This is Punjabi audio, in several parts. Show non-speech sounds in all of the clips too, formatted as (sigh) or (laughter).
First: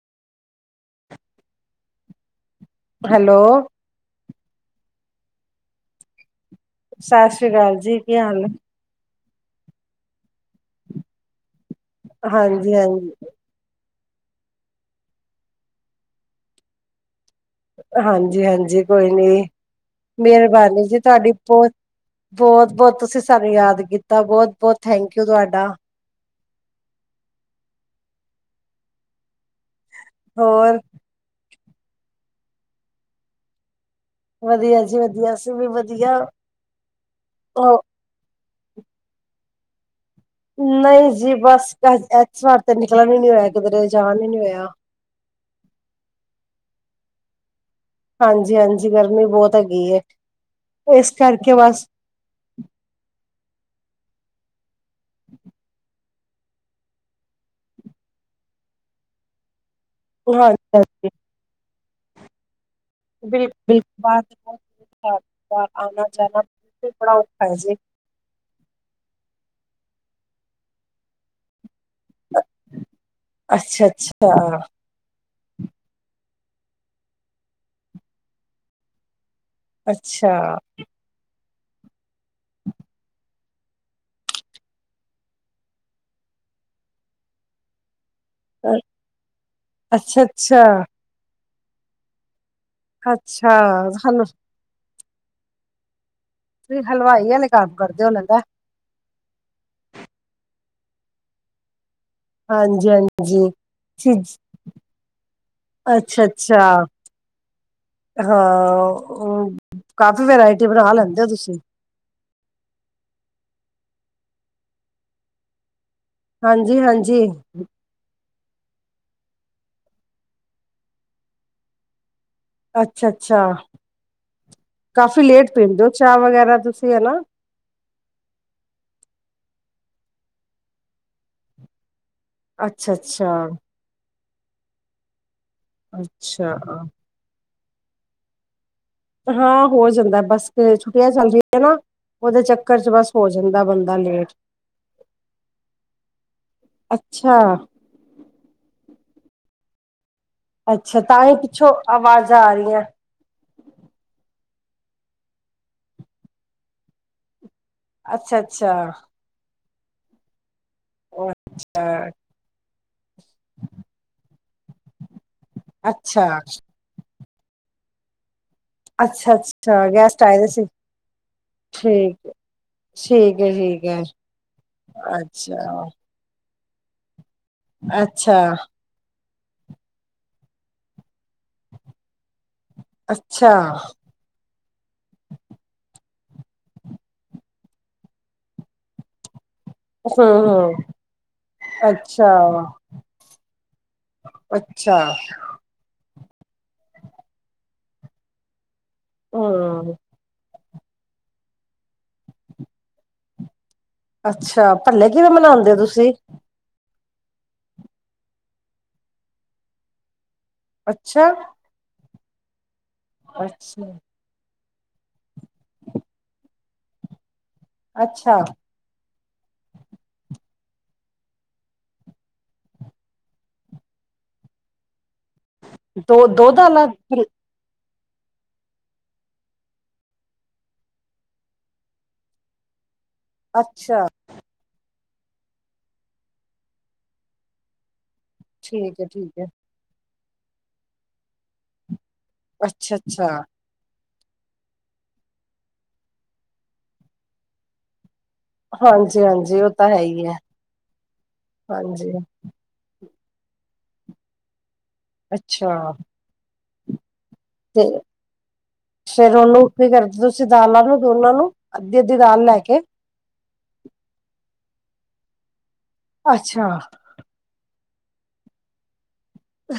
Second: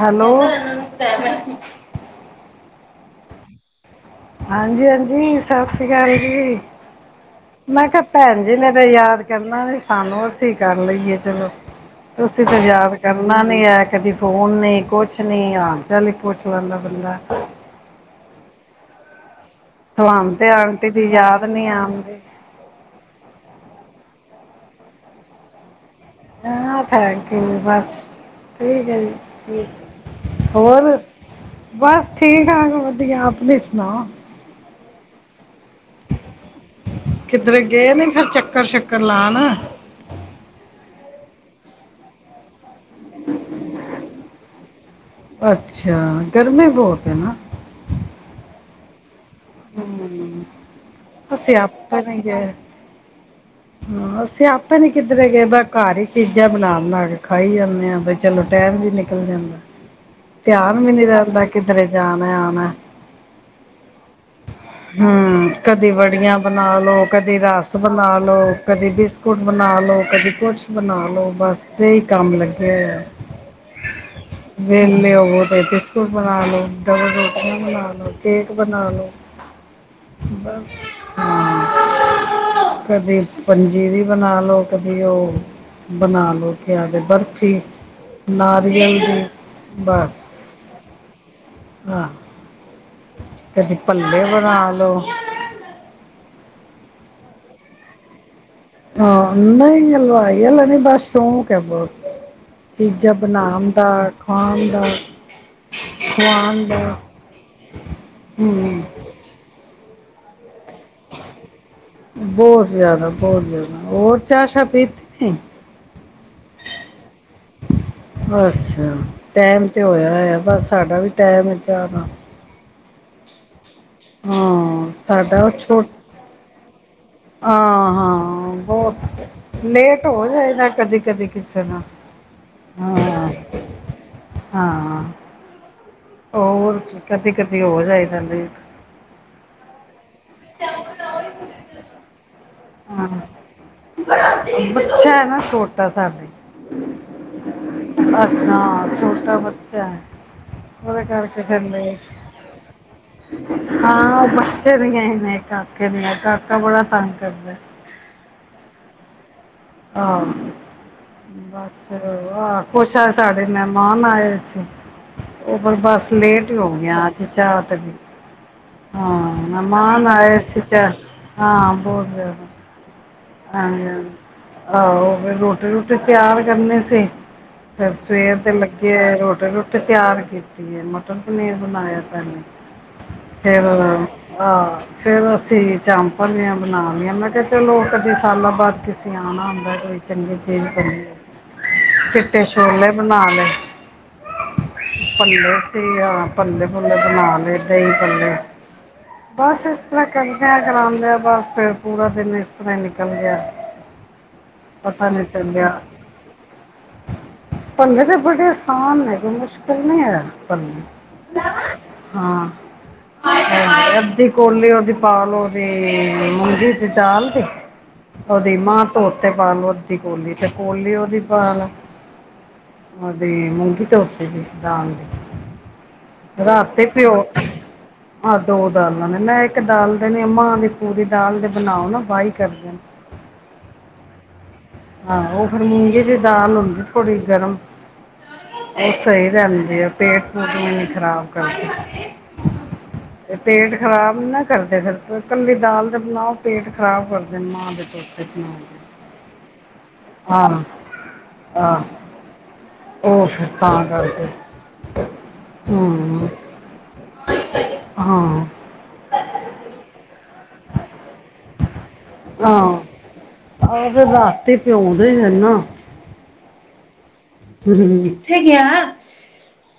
ਹੈਲੋ। ਹੈਲੋ। ਹਾਂਜੀ-ਹਾਂਜੀ ਸਤਿ ਸ਼੍ਰੀ ਅਕਾਲ ਜੀ। ਸਤਿ ਸ੍ਰੀ ਅਕਾਲ ਮੈਂ ਜੀ ਕਿਹਾ ਕੀ ਹਾਲ ਭੈਣ ਆ? ਜੀ ਨੇ ਯਾਦ ਕਰਨਾ ਨੀ ਸਾਨੂੰ ਅਸੀਂ ਕਰ ਲਈਏ ਚਲੋ ਤੁਸੀਂ ਤੇ ਹਾਂਜੀ ਯਾਦ ਹਾਂਜੀ ਕਰਨਾ ਕਰਨਾ ਨ ਹੈ ਕਦੀ ਫੋਨ ਨੀ ਕੁਛ ਨੀ, ਹਾਲ ਚਾਲ ਹੀ ਪੁੱਛ ਲੈਂਦਾ ਬੰਦਾ ਹਾਂਜੀ-ਹਾਂਜੀ ਕੋਈ ਨੀ, ਤੁਹਾਨੂੰ ਤੇ ਮਿਹਰਬਾਨੀ ਆਂਟੀ ਜੀ ਦੀ ਤੁਹਾਡੀ ਯਾਦ ਨੀ ਬੋਤ ਆਉਂਦੀ ਬਹੁਤ- ਬਹੁਤ ਤੁਸੀਂ ਸਾਨੂੰ ਯਾਦ ਕੀਤਾ। ਬਹੁਤ-ਬਹੁਤ ਥੈਂਕ ਯੂ ਤੁਹਾਡਾ ਆ ਬਸ ਠੀਕ ਹੈ ਜੀ ਠੀਕ ਹੋਰ ਬਸ ਠੀਕ ਠਾਕ ਵਧੀਆ ਆਪਣੀ ਸੁਣਾਓ? ਵਧੀਆ ਜੀ ਵਧੀਆ ਅਸੀ ਵੀ ਵਧੀ ਕਿੱਧਰ ਗਏ ਨੇ ਫਿਰ ਚੱਕਰ ਸ਼ੱਕਰ ਲਾਉਣ? ਨਹੀਂ ਜੀ ਬਸ ਘਰ ਇਸ ਵਾਰ ਤੇ ਨਿਕਲਣ ਨੀ ਹੋਇਆ ਕਿਧਰੇ ਜਾਣ ਨ ਨੀ ਹੋਇਆ। ਅੱਛਾ, ਗਰਮੀ ਬਹੁਤ ਹੈ ਨਾ ਹਾਂਜੀ-ਹਾਂਜੀ ਗਰਮੀ ਬਹੁਤ ਹੈਗੀ ਹੈ ਹੂੰ, ਇਸ ਕਰਕੇ ਅਸੀੇ ਬਸ ਅਪ ਨ ਗਏ। ਹੂੰ ਅਸੀਂ ਆਪੇ ਨੀ ਕਿੱਧਰੇ ਗਏ ਘਰ ਹੀ ਚੀਜ਼ਾਂ ਬਣਾ ਬਣਾ ਕੇ ਖਾਈ ਜਾਂਨੇ ਆ ਬੇ। ਚਲੋ ਟਾਇਮ ਵੀ ਨਿਕਲ ਜਾਂਦਾ। ਹਾਂਜੀ ਧਿਆਨ ਵੀ ਨੀ ਹਾਂਜੀ ਰੱੰਹਿਦਾ ਕਿਧਰੇ ਜਾਣਾ ਆਉਣਾ। (inaudible) ਹੂੰ ਬਾਹਰ ਕਦੀ ਆਣਾ ਵੜੀਆਂ ਜਾਣਾ ਬਣਾ ਲੋ, ਬੜਾ ਕਦੀ ਔਖਾ ਹੈ ਜੀ ਰਸ ਬਣਾ ਲੋ, ਕਦੀ ਬਿਸ ਕੁਟ ਬਣਾ ਲੋ, ਕਦੀ ਕੁਛ ਬਣਾ ਲੋ, ਬਸ ਇਹੀ ਕੰਮ ਲੱਗੇ ਹੋਏ ਆਂ। ਅੱਛਾ-ਅੱਛਾ। ਵਿਹਲੇ ਹੋਵੋ ਤੇ ਬਿਸਕੁਟ ਬਣਾ ਲੋ, ਡਬਲ ਰੋਟੀਆਂ ਬਣਾ ਲੋ, ਕੇਕ ਬਣਾ ਲੋ। ਅੱਛਾ, ਬਸ, ਹੂੰ। ਕਦੀ ਪੰਜੀਰੀ ਬਣਾ ਲੋ, ਕਦੀ ਉਹ ਬਣਾ ਲੋ ਕਿਆ ਵੇ ਬਰਫ਼ੀ। ਨਾਰੀਅਲ ਦੀ, ਬਸ ਅੱਛਾ-ਅੱਛਾ, ਹਾਂ। ਅੱਛਾ ਕਦੀ ਅੱਛਾ ਭੱਲੇ ਹਲ ਬਣਾ ਲੋ। ਤੁਸੀਂ ਹਲਵਾਈ ਵਾਲੇ ਕੰਮ ਕਰਦੇ ਓ ਲਗਦਾ ਹਾਂ, ਨਹੀਂ ਹਲਵਾਈ ਆਲਾ ਨਹੀਂ, ਬਸ ਸ਼ੌਕ ਆ ਬਹੁਤ। ਚੀਜ਼ਾਂ ਹਾਂਜੀ-ਹਾਂਜੀ, ਬਣਾਣ ਦਾ, ਖਾਣ ਦਾ। ਅੱਛਾ- ਖਵਾਉਣ ਦਾ ਅੱਛਾ, ਹਾਂ ਹਮ ਉਹ ਉਹ ਕਾਫੀ ਵਰਾਇਟੀ ਬਣਾ ਲੈਂਦੇ ਹੋ ਤੁਸੀਂ। ਬਹੁਤ ਜ਼ਿਆਦਾ- ਬਹੁਤ ਜ਼ਿਆਦਾ, ਹੋਰ ਚਾਹ ਸ਼ਾਹ ਪੀਤੀ ਨਹੀਂ। ਹਾਂਜੀ- ਹਾਂਜੀ। ਅੱਛਾ ਟਾਈਮ ਤੇ ਹੋਇਆ ਐ, ਬਸ ਸਾਡਾ ਵੀ ਟੈਮ ਐ ਚਾਹ ਦਾ। ਅੱਛਾ- ਅੱਛਾ। ਹੂੰ, ਸਾਡਾ ਉਹ ਛੋ ਹੋ ਚਾਹ ਵਗੈਰਾ ਤੁਸੀਂ ਹਨਾ ਹਾਂ -ਹਾਂ ਬਹੁਤ ਲੇਟ ਹੋ ਜਾਏ ਨਾ, ਕਦੀ -ਕਦੀ ਕਿਸੇ ਨਾਲ ਹਾਂ ਅੱਛਾ-ਅੱਛਾ ਹਾਂ (inaudible) ਹੋਰ ਅੱਛਾ ਕੀ, ਕਦੀ -ਕਦੀ ਹੋ ਜਾਈਦਾ ਲੇਟ। ਹਾਂ ਹੋ ਜਾਂਦਾ, ਬਸ ਫੇਰ ਛੁੱਟੀਆਂ ਚੱਲ ਰਹੀਆਂ ਨਾ, ਉਹਦੇ ਚੱਕਰ ਚ ਹਾਂ ਬਸ ਹੋ ਜਾਂਦਾ ਬੰਦਾ ਲੇਟ, ਬੱਚਾ ਹੈ ਨਾ ਛੋਟਾ ਅੱਛਾ। ਅੱਛਾ, ਛੋਟਾ ਬੱਚਾ ਐ। ਅੱਛਾ, ਤਾਂਹੀ ਪਿੱਛੋਂ ਆਵਾਜ਼ਾਂ ਆ ਰਹੀਆਂ। ਹਾਂ ਉਹ ਬੱਚੇ ਦੀਆਂ ਹੀ ਨੇ ਕਾਕੇ ਦੀਆਂ, ਕਾਕਾ ਬੜਾ ਤੰਗ ਕਰਦਾ ਐ। ਅੱਛਾ- ਅੱਛਾ। ਹਾਂ। ਬਸ ਫਿਰ ਅੱਛਾ, ਉਹ ਆਹ, ਕੁਛ ਅੱਜ ਸਾਡੇ ਮਹਿਮਾਨ ਆਏ ਸੀ। ਉਹ ਪਰ ਬਸ ਅੱਛਾ, ਲੇਟ ਹੀ ਹੋ ਗਿਆ, ਅੱਜ ਚਾਹ ਤੇ ਵੀ। ਹਾਂ ਅੱਛਾ, ਅੱਛਾ ਮਹਿਮਾਨ ਗੈਸਟ ਆਏ ਦੇ ਸੀ, ਤੇ ਅੱਜ ਹਾਂ ਬਹੁਤ ਠੀਕ, ਜਿਆਦਾ। ਠੀਕ ਏ। ਹਾਂਜੀ ਹਾਂ, ਆਹੋ ਫੇਰ ਰੋਟੀ- ਅੱਛਾ, ਰੁਟੀ ਤਿਆਰ ਕਰਨੀ ਸੀ, ਫੇਰ ਸਵੇਰ ਅੱਛਾ, ਦੇ ਲੱਗੇ ਹੋਏ ਰੋਟੀ-ਰੁਟੀ ਤਿਆਰ ਕੀਤੀ ਏ। ਤੇ ਪਨੀਰ ਬਣਾਇਆ ਪਹਿਲੇ, ਅੱਛਾ। ਫੇਰ ਆਹ, ਫੇਰ ਅਸੀਂ ਚਾਮਪੰਨੀਆ ਬਣਾ ਲੀਆਂ, ਮੈਂ ਕਿਹਾ ਚਲੋ ਕਦੀ ਸਾਲਾਂ ਬਾਅਦ, ਕਿਸੀ ਆਣਾ ਹੁੰਦਾ। ਕੋਈ ਹੂੰ, ਚੰਗੀ ਚੀਜ਼ ਹੂੰ, ਕਰੀਏ, ਅੱਛਾ, ਚਿੱਟੇ ਛੋਲੇ ਬਣਾ ਲੇ। ਅੱਛਾ। ਤੇ ਆਹ ਭੱਲੇ- ਭੁੱਲੇ ਬਣਾ ਲਏ ਦਹੀਂ ਭੱਲੇ, ਬਸ ਇਸ ਹੂੰ। ਤਰ੍ਹਾਂ ਕਰ ਕਰਦਿਆਂ ਕਰਾਉਂਦਿਆਂ ਬਸ ਫੇਰ ਪੂਰਾ ਦਿਨ ਇਸ ਤਰ੍ਹਾਂ ਹੀ ਨਿਕਲ ਗਿਆ। ਅੱਛਾ, ਪਤਾ ਭੱਲੇ ਕਿਵੇਂ ਬਣਾਂਦੇ ਹੋ ਤੁਸੀਂ। ਭੱਲੇ ਤੇ ਬੜੇ ਆਸਾਨ ਨੇ, ਕੋਈ ਮੁਸ਼ਕਿਲ ਨਹੀਂ ਐ। ਅੱਛਾ, ਭੱਲੇ ਹਾਂ ਅੱਛਾ, ਅੱਧੀ (inaudible) ਕੋਲੀ ਉਹਦੀ ਪਾ ਲੋ, ਉਹਦੀ ਮੂੰਗੀ ਦੀ ਦਾਲ ਦੀ। ਅੱਛਾ ਉਹਦੀ ਮਾਂਹ ਧੋਤੇ ਪਾਲੋ ਅੱਧੀ ਕੋਲੀ, ਤੇ ਕੋਲੀ ਉਹਦੀ ਪਾ ਲੋ। ਉਹਦੀ ਮੂੰਗੀ ਧੋਤੀ ਦੀ, ਦਾਲ ਦੋ ਦੀ। ਦੋ ਦਾਲਾਂ ਰਾਤੀ ਪਓ ਆਹ ਦੋ ਦਾਲਾਂ ਨੇ, ਮੈਂ ਇੱਕ ਦਾਲ ਦੇ ਨੇ ਮਾਂ ਦੀ ਪੂਰੀ ਦਾਲ ਦੇ ਬਣਾਓ ਨਾ ਬਾਈ ਕਭੀ ਅੱਛਾ। ਆਹੋ, ਉਹ ਫੇਰ ਮੂੰਗੇ ਦੀ ਦਾਲ ਹੁੰਦੀ ਥੋੜ੍ਹੀ ਗਰਮ ਉਹ ਠੀਕ ਹੈ, ਸਹੀ ਠੀਕ ਹੈ, ਰਹਿੰਦੀ ਏ, ਪੇਟ ਪੂਟ ਨਹੀਂ ਖ਼ਰਾਬ ਕਰਦੀ। ਅੱਛਾ, ਅੱਛਾ। ਤੇ ਪੇਟ ਖ਼ਰਾਬ ਨੀ ਕਰਦੇ ਫਿਰ, ਕੱਲੀ ਦਾਲ ਤੇ ਬਣਾਓ ਪੇਟ ਖ਼ਰਾਬ ਕਰਦੇ ਮਾਂ ਦੇ ਹਾਂਜੀ, ਹਾਂਜੀ ਉਹ ਤਾਂ ਹੈ ਹੀ ਹੈ, ਹਾਂ ਆਹ। ਹਾਂਜੀ, ਹੋ ਫਿਰ ਤਾਂ ਕਰਕੇ ਅੱਛਾ। ਹਮ ਤੇ ਹਾਂ ਫੇਰ ਉਹਨੂੰ ਕੀ ਕਰਦੇ ਤੁਸੀਂ ਦਾਲਾਂ ਨੂੰ ਦੋਨਾਂ ਨੂੰ ਅੱਧੀ-ਅੱਧੀ ਦਾਲ ਲੈ ਹਾਂ, ਕੇ ਉਹ ਫਿਰ ਰਾਤੀ ਪਿਉਂਦੇ ਨਾ ਅੱਛਾ। ਹੂੰ, ਕਿੱਥੇ ਗਿਆ?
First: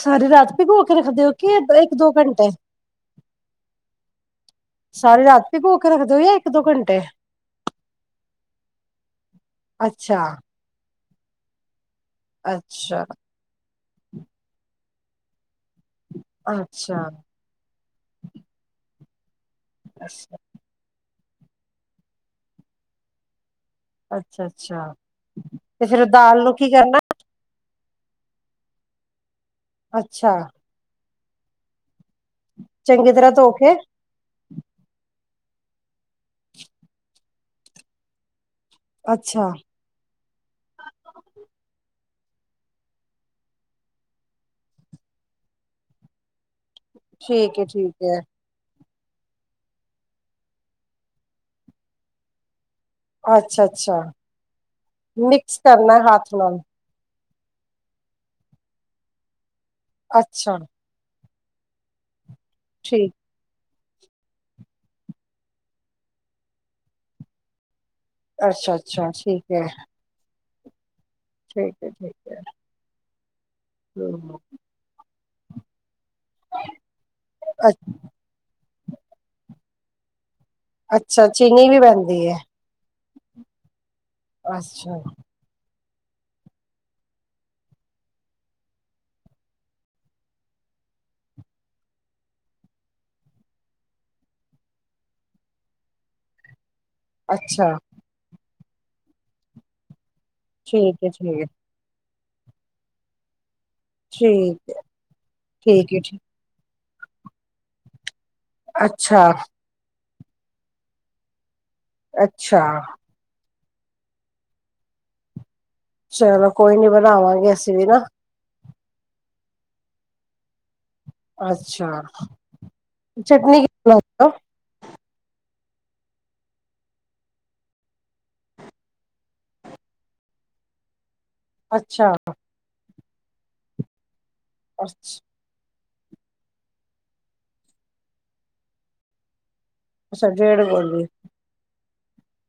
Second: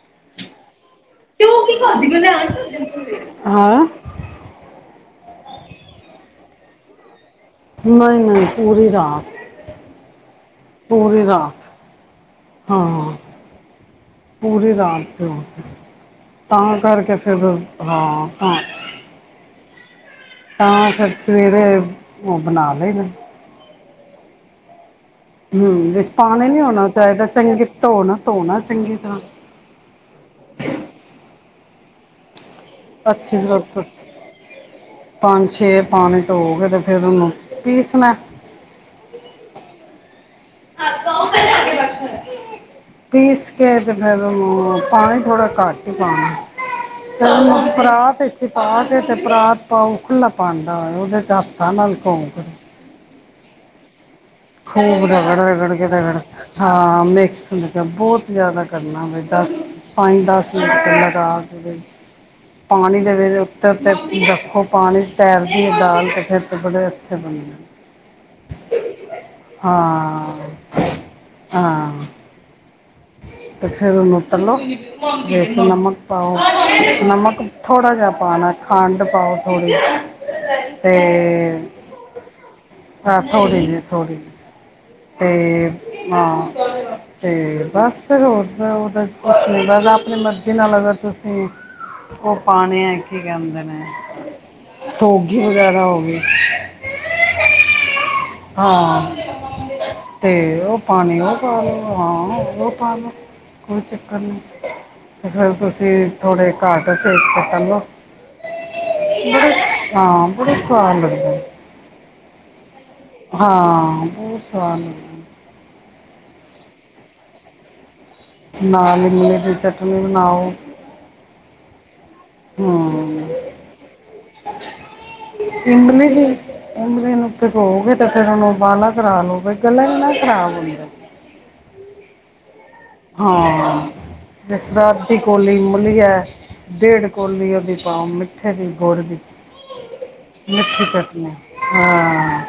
ਸਾਰੀ ਰਾਤ ਭਿਗੋ ਕੇ ਰੱਖਦੇ ਹੋ ਤੇ ਕਿ ਉਹ ਕੀ ਕਰਦੀ ਇੱਕ-ਦੋ ਪਈ ਲੈ ਘੰਟੇ। ਸਕਦੇ ਹਾਂ ਸਾਰੇ ਰਾਤ ਭਿਗੋ ਕੇ ਰੱਖਦੇ ਹੋ ਯਾਂ ਇੱਕ-ਦੋ ਘੰਟੇ ਨਈ-ਨਈ ਪੂਰੀ ਰਾਤ, ਅੱਛਾ ਪੂਰੀ ਰਾਤ। ਅੱਛਾ। ਹਾਂ ਪੂਰੀ ਰਾਤ ਭਿਉਂ ਕੇ ਤਾਂ ਅੱਛਾ ਕਰਕੇ ਫਿਰ ਹਾਂ ਤਾਂ। ਅੱਛਾ। ਤਾਂ ਫਿਰ ਸਵੇਰੇ ਉਹ ਬਣਾ ਲਏ ਨੇ। ਅੱਛਾ-ਅੱਛਾ। ਹੂੰ, ਵਿਚ ਪਾਣੀ ਨੀ ਹੋਣਾ ਚਾਹੀਦਾ, ਚੰਗੇ ਧੋਣਾ ਧੋਣਾ ਚੰਗੀ ਤਰ੍ਹਾਂ ਅੱਛਾ। ਚੰਗੀ ਤਰ੍ਹਾਂ ਅੱਛੀ ਧੋ ਕੇ ਜ਼ਰੂਰਤ ਪੰਜ-ਛੇ ਪਾਣੀ ਧੋਗੇ ਫਿਰ ਉਹਨੂੰ ਪੀਸਣਾ ਅੱਛਾ। (unintelligible) ਪੀਸ ਕੇ ਤੇ ਫਿਰ ਉਹਨੂੰ, ਪਾਣੀ ਥੋੜ੍ਹਾ ਘੱਟ ਹੀ ਠੀਕ ਪਾਣਾ। ਹੈ ਠੀਕ ਹੈ ਪਰਾਤ ਵਿੱਚ ਚ ਪਾ ਕੇ ਤੇ ਪਰਾਤ ਪਾਉ ਖੁਲਾ ਭਾਂਡਾ ਹੋਏ ਉਹਦੇ ਚ ਹੱਥਾਂ ਨਾਲ ਘੋਂਕ ਅੱਛਾ-ਅੱਛਾ। ਖੂਬ ਰਗੜ ਰਗੜ ਕੇ ਰਗੜ ਨਾਲ ਹਾਂ ਮਿਕਸ ਲ ਕਿਹਾ ਬਹੁਤ ਜ਼ਿਆਦਾ ਕਰਨਾ ਦੇ, ਦਸ-ਪੰਜ-ਦਸ ਅੱਛਾ ਮਿੰਟ ਤੋਂ ਲਗਾ ਕੇ ਪਾਣੀ ਠੀਕ ਦੇ ਵਿੱਚ ਉੱਤੇ-ਉੱਤੇ ਰੱਖੋ, ਪਾਣੀ ਤੈਰਦੀ ਏ ਦਾਲ ਫਿਰ ਤੇ ਬੜੇ ਅੱਛੇ ਬਣਦੇ ਨੇ। ਅੱਛਾ-ਅੱਛਾ, ਠੀਕ। ਹੈ ਹਾਂ। ਠੀਕ ਐ ਠੀਕ। ਹੈ ਅਤੇ ਫਿਰ ਉਹਨੂੰ ਹਮ ਤਲੋ ਵਿੱਚ ਨਮਕ ਪਾਓ, ਨਮਕ ਅ ਥੋੜ੍ਹਾ ਜਿਹਾ ਪਾਣਾ, ਖੰਡ ਪਾਓ ਥੋੜ੍ਹੀ ਤੇ ਅੱਛਾ ਚੀਨੀ ਵੀ ਪੈਂਦੀ ਹੈ ਹਾਂ, ਥੋੜੀ ਜੀ ਥੋੜੀ ਅੱਛਾ ਜੀ। ਤੇ ਹਾਂ ਤੇ ਬਸ ਫਿਰ ਹੋਰ ਉਹਦਾ ਚ ਕੁਛ ਨੀ, ਬਸ ਆਪਣੀ ਮਰਜ਼ੀ ਨਾਲ ਅਗਰ ਤੁਸੀਂ ਉਹ ਪਾਣੇ ਐ ਕੀ ਕਹਿੰਦੇ ਨੇ, ਸੋਗੀ ਵਗੈਰਾ ਹੋ ਗਈ। ਅੱਛਾ। ਹਾਂ। ਤੇ ਉਹ ਠੀਕ ਹੈ ਪਾਣੀ ਉਹ ਠੀਕ ਹੈ ਪਾ ਲਓ, ਹਾਂ ਉਹ ਪਾ ਲੋ। ਕੋਈ ਚੱਕਰ ਨਹੀਂ, ਠੀਕ ਹੈ ਤੇ ਫਿਰ ਠੀਕ ਹੈ ਠੀਕ ਤੁਸੀਂ ਥੋੜੇ ਘੱਟ ਸੇਕ ਤੇ ਤਲੋ ਅੱਛਾ, ਬੜੇ ਹਾਂ, ਬੜੇ ਸਵਾਦ ਲਗਦੇ। ਅੱਛਾ। ਹਾਂ ਬੋਤ ਸਵਾਦ ਚਲੋ ਕੋਈ ਨੀ ਬਣਾਵਾਂਗੇ ਅਸੀ ਵੀ ਨਾ। ਨਾਲ ਇਮਲੀ ਦੀ ਚਟਨੀ ਬਣਾਓ। ਅੱਛਾ। ਹੂੰ। ਚਟਨੀ ਕੀ (unintelligible) ਇਮਲੀ ਦੀ। ਇਮਲੀ ਨੂੰ ਭਿਗੋਕੇ ਤੇ ਫੇਰ ਓਨੂੰ ਬਾਲਾ ਕਰਾ ਲਉ, ਬਈ ਗਲੇ ਨੀ ਨਾ ਖਰਾਬ ਹੁੰਦੇ। ਅੱਛਾ। ਹਾਂ, ਜਿਸ ਤਰਾ ਅਦੀ ਅੱਛਾ ਕੋਲੀ ਨੂੰ ਕੋਲੀ ਹੈ ਡੇਢ ਕੋਲੀ ਓਦੀ ਪਾਓ ਮਿੱਠੇ ਦੀ ਗੁੜ ਦੀ। ਡੇਢ ਮਿੱਠੀ ਕੋਲੀ ਚਟਨੀ ਹਾਂ,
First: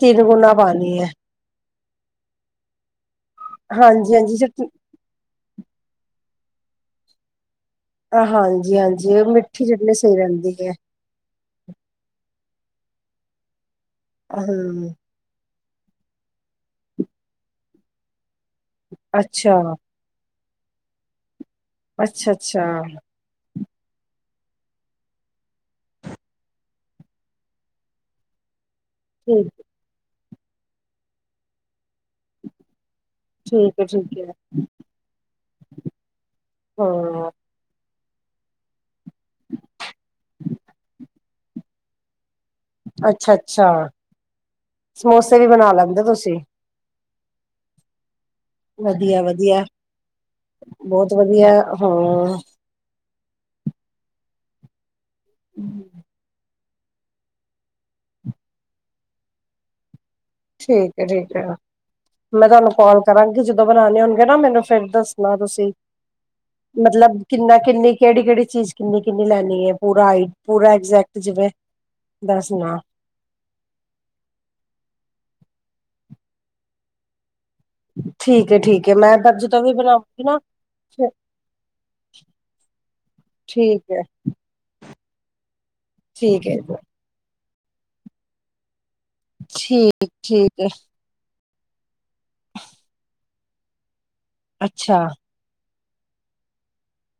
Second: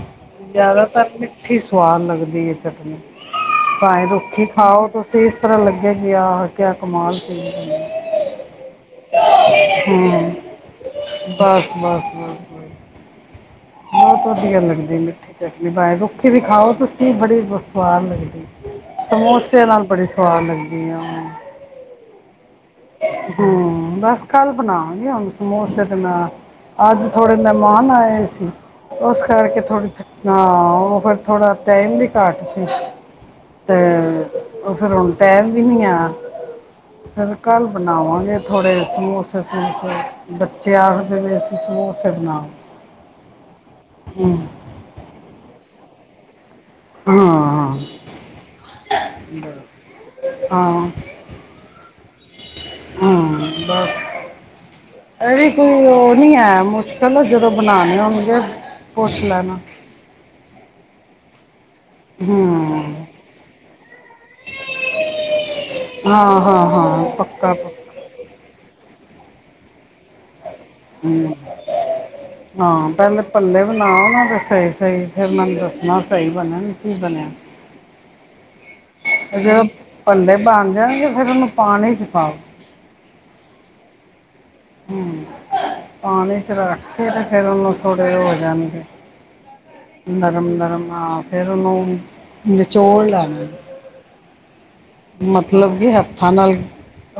ਤਿੰਨ ਗੁਣਾ ਪਾਣੀ ਐ। ਜ਼ਿਆਦਾਤਰ ਮਿੱਠੀ ਸਵਾਦ ਲੱਗਦੀ, ਏ ਚਟਨੀ ਭਾਵੇਂ ਹਾਂਜੀ, ਹਾਂਜੀ ਰੁੱਖੀ ਚਟ ਤੁਸੀ ਇਸ ਤਰ੍ਹਾਂ ਲੱਗੇਗੀ, ਆਹ ਕਿਆ ਕਮਾਲ ਚੀਜ਼ ਬਣੀ। ਆ ਹਾਂਜੀ-ਹਾਂਜੀ, ਮਿੱਠੀ ਚਟਨੀ ਸਹੀ ਹੂੰ ਰਹਿੰਦੀ ਐ। ਬਸ (unintelligible) ਬਹੁਤ ਵਧੀਆ ਹੂੰ, ਲੱਗਦੀ ਮਿੱਠੀ ਚਟਨੀ ਬਣਾਏ ਰੁੱਖੀ ਵੀ ਖਾਓ, ਤੁਸੀ ਬੜੀ ਸਵਾਦ ਲਗਦੀ। ਅੱਛਾ, ਸਮੋਸੇ ਨਾਲ ਬੜੀ ਸਵਾਦ ਲੱਗਦੀ ਆ, ਉਹਨੂੰ ਅੱਛਾ-ਅੱਛਾ, ਹੂੰ, ਬਸ ਕੱਲ ਬਣਾਵਗੇ ਹੁਣ ਸਮੋਸੇ ਤੇ ਮੈਂ ਅੱਜ ਥੋੜੇ ਮਹਿਮਾਨ ਆਏ ਏ ਸੀ। ਓਸ ਠੀਕ ਕਰਕੇ ਥੋੜ੍ਹੀ ਹਾਂ ਓ ਫੇਰ ਥੋੜਾ ਟਾਈਮ ਵੀ ਘੱਟ ਸੀ। ਤੇ ਠੀਕ ਐ, ਠੀਕ ਐ। ਓ ਫੇਰ ਹੁਣ ਟੈਮ ਵੀ ਨੀ ਹੈ, ਹਾਂ, ਫੇਰ ਕੱਲ ਬਣਾਵਾਂਗੇ, ਥੋੜੇ ਸਮੋਸੇ ਸਮੂਸੇ ਬੱਚੇ ਆਖਦੇ ਪਏ ਸੀ ਸਮੋਸੇ ਬਣਾਓ। ਅੱਛਾ-ਅੱਛਾ। ਹੂੰ। ਸਮੋਸੇ ਵੀ ਬਣਾ ਲੈਂਦੇ ਤੁਸੀ। ਹਾਂ। ਵਧੀਆ-ਵਧੀਆ, ਹਾਂ ਹਾਂ ਬੋਤ ਵਧੀਆ ਹਾਂ। ਹਾਂ ਬਸ, ਅਰੇ ਕੋਈ ਓ ਨੀ ਹੈ ਮੁਸ਼ਕ ਚਲੋ ਜਦੋਂ ਬਣਾਣੇ ਹੋਣਗੇ, ਪੁੱਛ ਲੈਣਾ। ਠੀਕ ਏ ਠੀਕ ਏ ਹੂੰ ਮੈਂ ਤੁਹਾਨੂੰ ਕਾਲ ਕਰਾਂਗੀ ਜਦੋਂ ਬਣਾਣੇ ਹੋਣਗੇ, ਨਾ ਮੈਨੂੰ ਫੇਰ ਦੱਸਣਾ ਤੁਸੀ ਹਾਂ ਹਾਂ ਹਾਂ ਮਤਲਬ ਪੱਕਾ ਕਿੰਨਾ ਪੱਕਾ ਕਿੰਨੀ ਕੇਹੜੀ-ਕੇਹੜੀ ਚੀਜ਼ ਕਿੰਨੀ-ਕਿੰਨੀ ਲੈਣੀ ਐ, ਪੂਰਾ ਆਈ ਪੂਰਾ ਐਗਜੈਕਟ ਹੂੰ, ਜਿਵੇਂ ਦੱਸਣਾ ਹਾਂ ਭੱਲੇ ਬਣਾਓ, ਨਾ ਤੇ ਸਹੀ ਸਹੀ ਫੇਰ ਮੈਨੂੰ ਦੱਸਣਾ ਸਹੀ ਬਣੇਨ ਕੀ ਬਣਿਆ। ਠੀਕ ਏ ਠੀਕ ਏ ਮੈਂ ਜਦੋਂ ਵੀ ਬਣਾਵਗੀ, ਪੱਲੇ ਨਾ ਬਣ ਫੇਰ ਜਾਣਗੇ ਫਿਰ ਉਹਨੂੰ ਪਾਣੀ 'ਚ ਪਾਓ ਠੀਕ ਐ। ਹੂੰ, ਪਾਣੀ ਚ ਹੈ ਰੱਖ ਕੇ ਤੇ ਫੇਰ ਓਹਨੂੰ ਥੋੜੇ ਓ ਹੋ ਜਾਣਗੇ। ਠੀਕ ਠੀਕ ਹੈ ਨਰਮ-ਨਰਮ ਆਂ, ਫੇਰ ਓਨੂੰ ਨਿਚੋੜ ਲੈਣਾ ਐ। ਅੱਛਾ। ਮਤਲਬ ਕਿ, ਹੱਥਾਂ ਨਾਲ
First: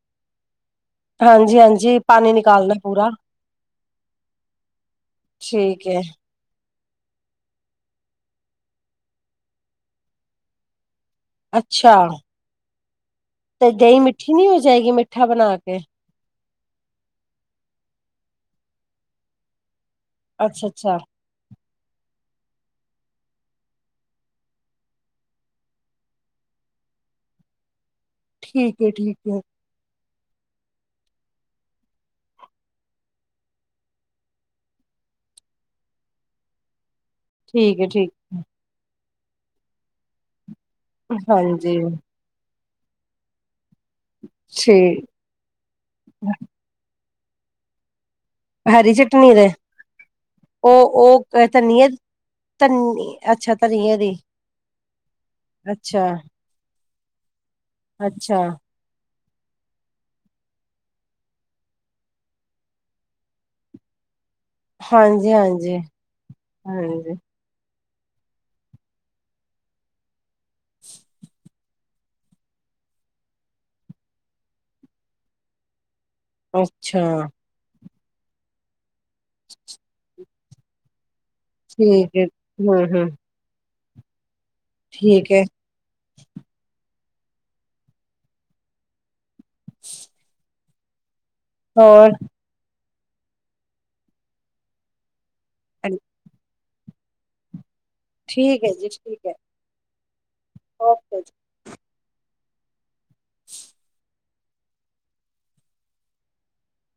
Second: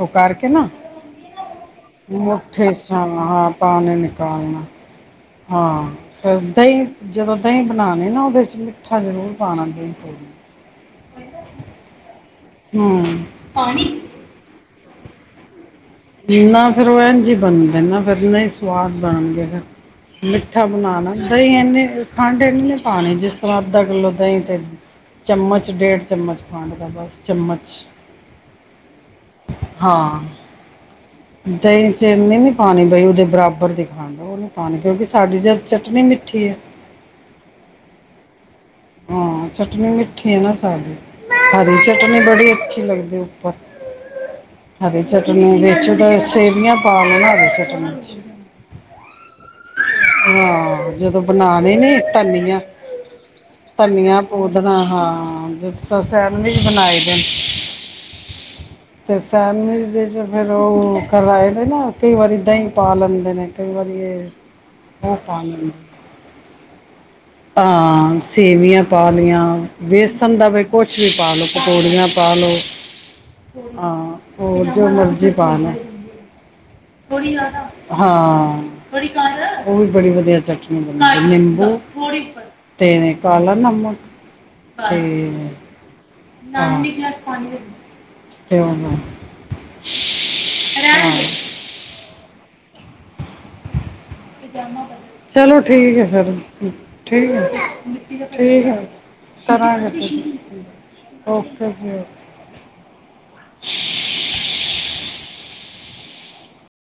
ਓ ਕਰਕੇ ਨਾ ਹਾਂਜੀ ਹਾਂਜੀ ਪਾਣੀ ਮੁਠੇ ਨਿਕਾਲਣਾ ਪੂਰਾ ਸਾਹਾਂ ਪਾਣੀਂ ਨਿਕਾਲਣਾ। ਠੀਕ ਹਾਂ ਹੈ ਫੇਰ ਦਈਂ ਜਦੋਂ ਦਈਂ ਬਣਾਣੀ ਨਾ ਓਹਦੇ ਚ ਮਿੱਠਾ ਜ਼ਰੂਰ ਪਾਣਾ ਦਈਂ ਪੂੜ (unintelligible) ਅੱਛਾ। ਹੂੰ। ਤੇ ਦਈ ਪਾਣੀ ਮਿੱਠੀ ਨਹੀਂ ਹੋ ਜਾਏਗੀ ਮਿੱਠਾ ਬਣਾ ਕੇ ਇੰਨਾ ਫਿਰ ਇੰਜ ਏ ਬਣਦੇ ਨੇ ਫਿਰ ਨਹੀਂ ਸਵਾਦ ਬਣਨਗੇ ਮਿੱਠਾ ਅੱਛਾ ਅੱਛਾ ਬਣਾਣਾ ਦਹੀਂ ਇੰਨੀੇ ਖੰਡ ਨਈ ਪਾਣੀ ਜਿਸ ਤਰ੍ਹਾਂ ਅੱਧਾ ਕਿਲੋ ਦਹੀਂ ਤੇ ਚਮਚ ਡੇਢ ਚਮਚ ਖੰਡ ਦਾ ਬਸ ਚਮਚ ਠੀਕ-ਏ -ਠੀਕ-ਏ - ਹਾਂ- ਦਹੀਂ ਚ ਇੰਨੀ ਨੀ ਪਾਣੀ ਉਦੇ ਬਰਾਬਰ ਦੀ ਖਾਣ ਉਹ ਨਹੀਂ ਪਾਉਣੀ ਕਿਉਂਕਿ ਸਾਡੀ ਚਟਨੀ ਮਿੱਠੀ ਏ ਠੀਕ ਏ-, ਠੀਕ ਏ - ਹਾਂ ਚਟਨੀ ਮਿੱਠੀ ਏ ਨਾ ਸਾਰੀ ਹਰੀ ਹਾਂਜੀ ਚਟਨੀ ਬੜੀ ਅੱਛੀ ਲੱਗਦੀ ਏ ਹਰੀ ਠੀਕ ਚਟਨੀਆ ਵਿੱਚ ਸੇਵੀਆਂ ਪਾਵੇ ਹਰੀ ਚਟਨੀ ਚ ਹਰੀ ਚਟਨੀ ਦੇ ਹਾਂ, ਉਹ ਜਦੋਂ ਉਹ ਬਣਾਣੇ ਧਨੀਏ ਨੇ ਧਨੀਆ ਧਨੀ ਅੱਛਾ। ਧਨੀਏ ਦੀ ਧਨੀਆ ਪੂਦਣਾ ਹਾਂ ਜਿਸ ਤਰ੍ਹਾਂ ਅੱਛਾ ਸੈਂਡਵਿਚ ਬਣਾਏ ਦੇ ਅੱਛਾ। ਤੇ ਸੈਂਡ ਵਿਚ ਫਿਰ ਉਹ ਕਰਵਾਏ ਦੇ ਨਾ ਕਈ ਵਾਰੀ ਦਹੀਂ ਪਾ ਲੈਂਦੇ ਨੇ ਕਈ ਵਾਰੀ ਏ ਉਹ ਹਾਂਜੀ ਪਾਲਨ ਹਾਂਜੀ ਹਾਂਜੀ ਹਾਂ ਸੇਵੀਆਂ ਪਾ ਲਈਆਂ ਵੇਸਨ ਦਾ ਵੀ ਕੁਛ ਵੀ ਪਾ ਲਓ ਪਕੋੜੀਆਂ ਪਾ ਲਓ ਹਾਂ ਹੋਰ ਜੋ ਮਰਜ਼ੀ ਪਾ ਲੋ। ਅੱਛਾ ਥੋੜੀ ਜਿਆਦਾ ਹਾਂ ਉਹ ਵੀ ਬੜੀ ਵਧੀਆ ਚੱਟ ਨਿੰਬੂ ਠੀਕ ਹੈ ਹਮ ਹਮ ਤੇ ਕਾਲਾ ਨਮਕ ਤੇ ਠੀਕ ਹੈ ਹਾਂ (unintelligible) ਤੇ ਉਨਾਂ ਨੇ ਹਾਂ ਹੋਰ ਚਲੋ ਠੀਕ ਏ ਫਿਰ ਠੀਕ ਹੈ ਠੀਕ ਹੈ ਜੀ ਠੀਕ ਹੈ ਸੈਰ ਕਰਾਂਗੇ ਓਕੇ ਜੀ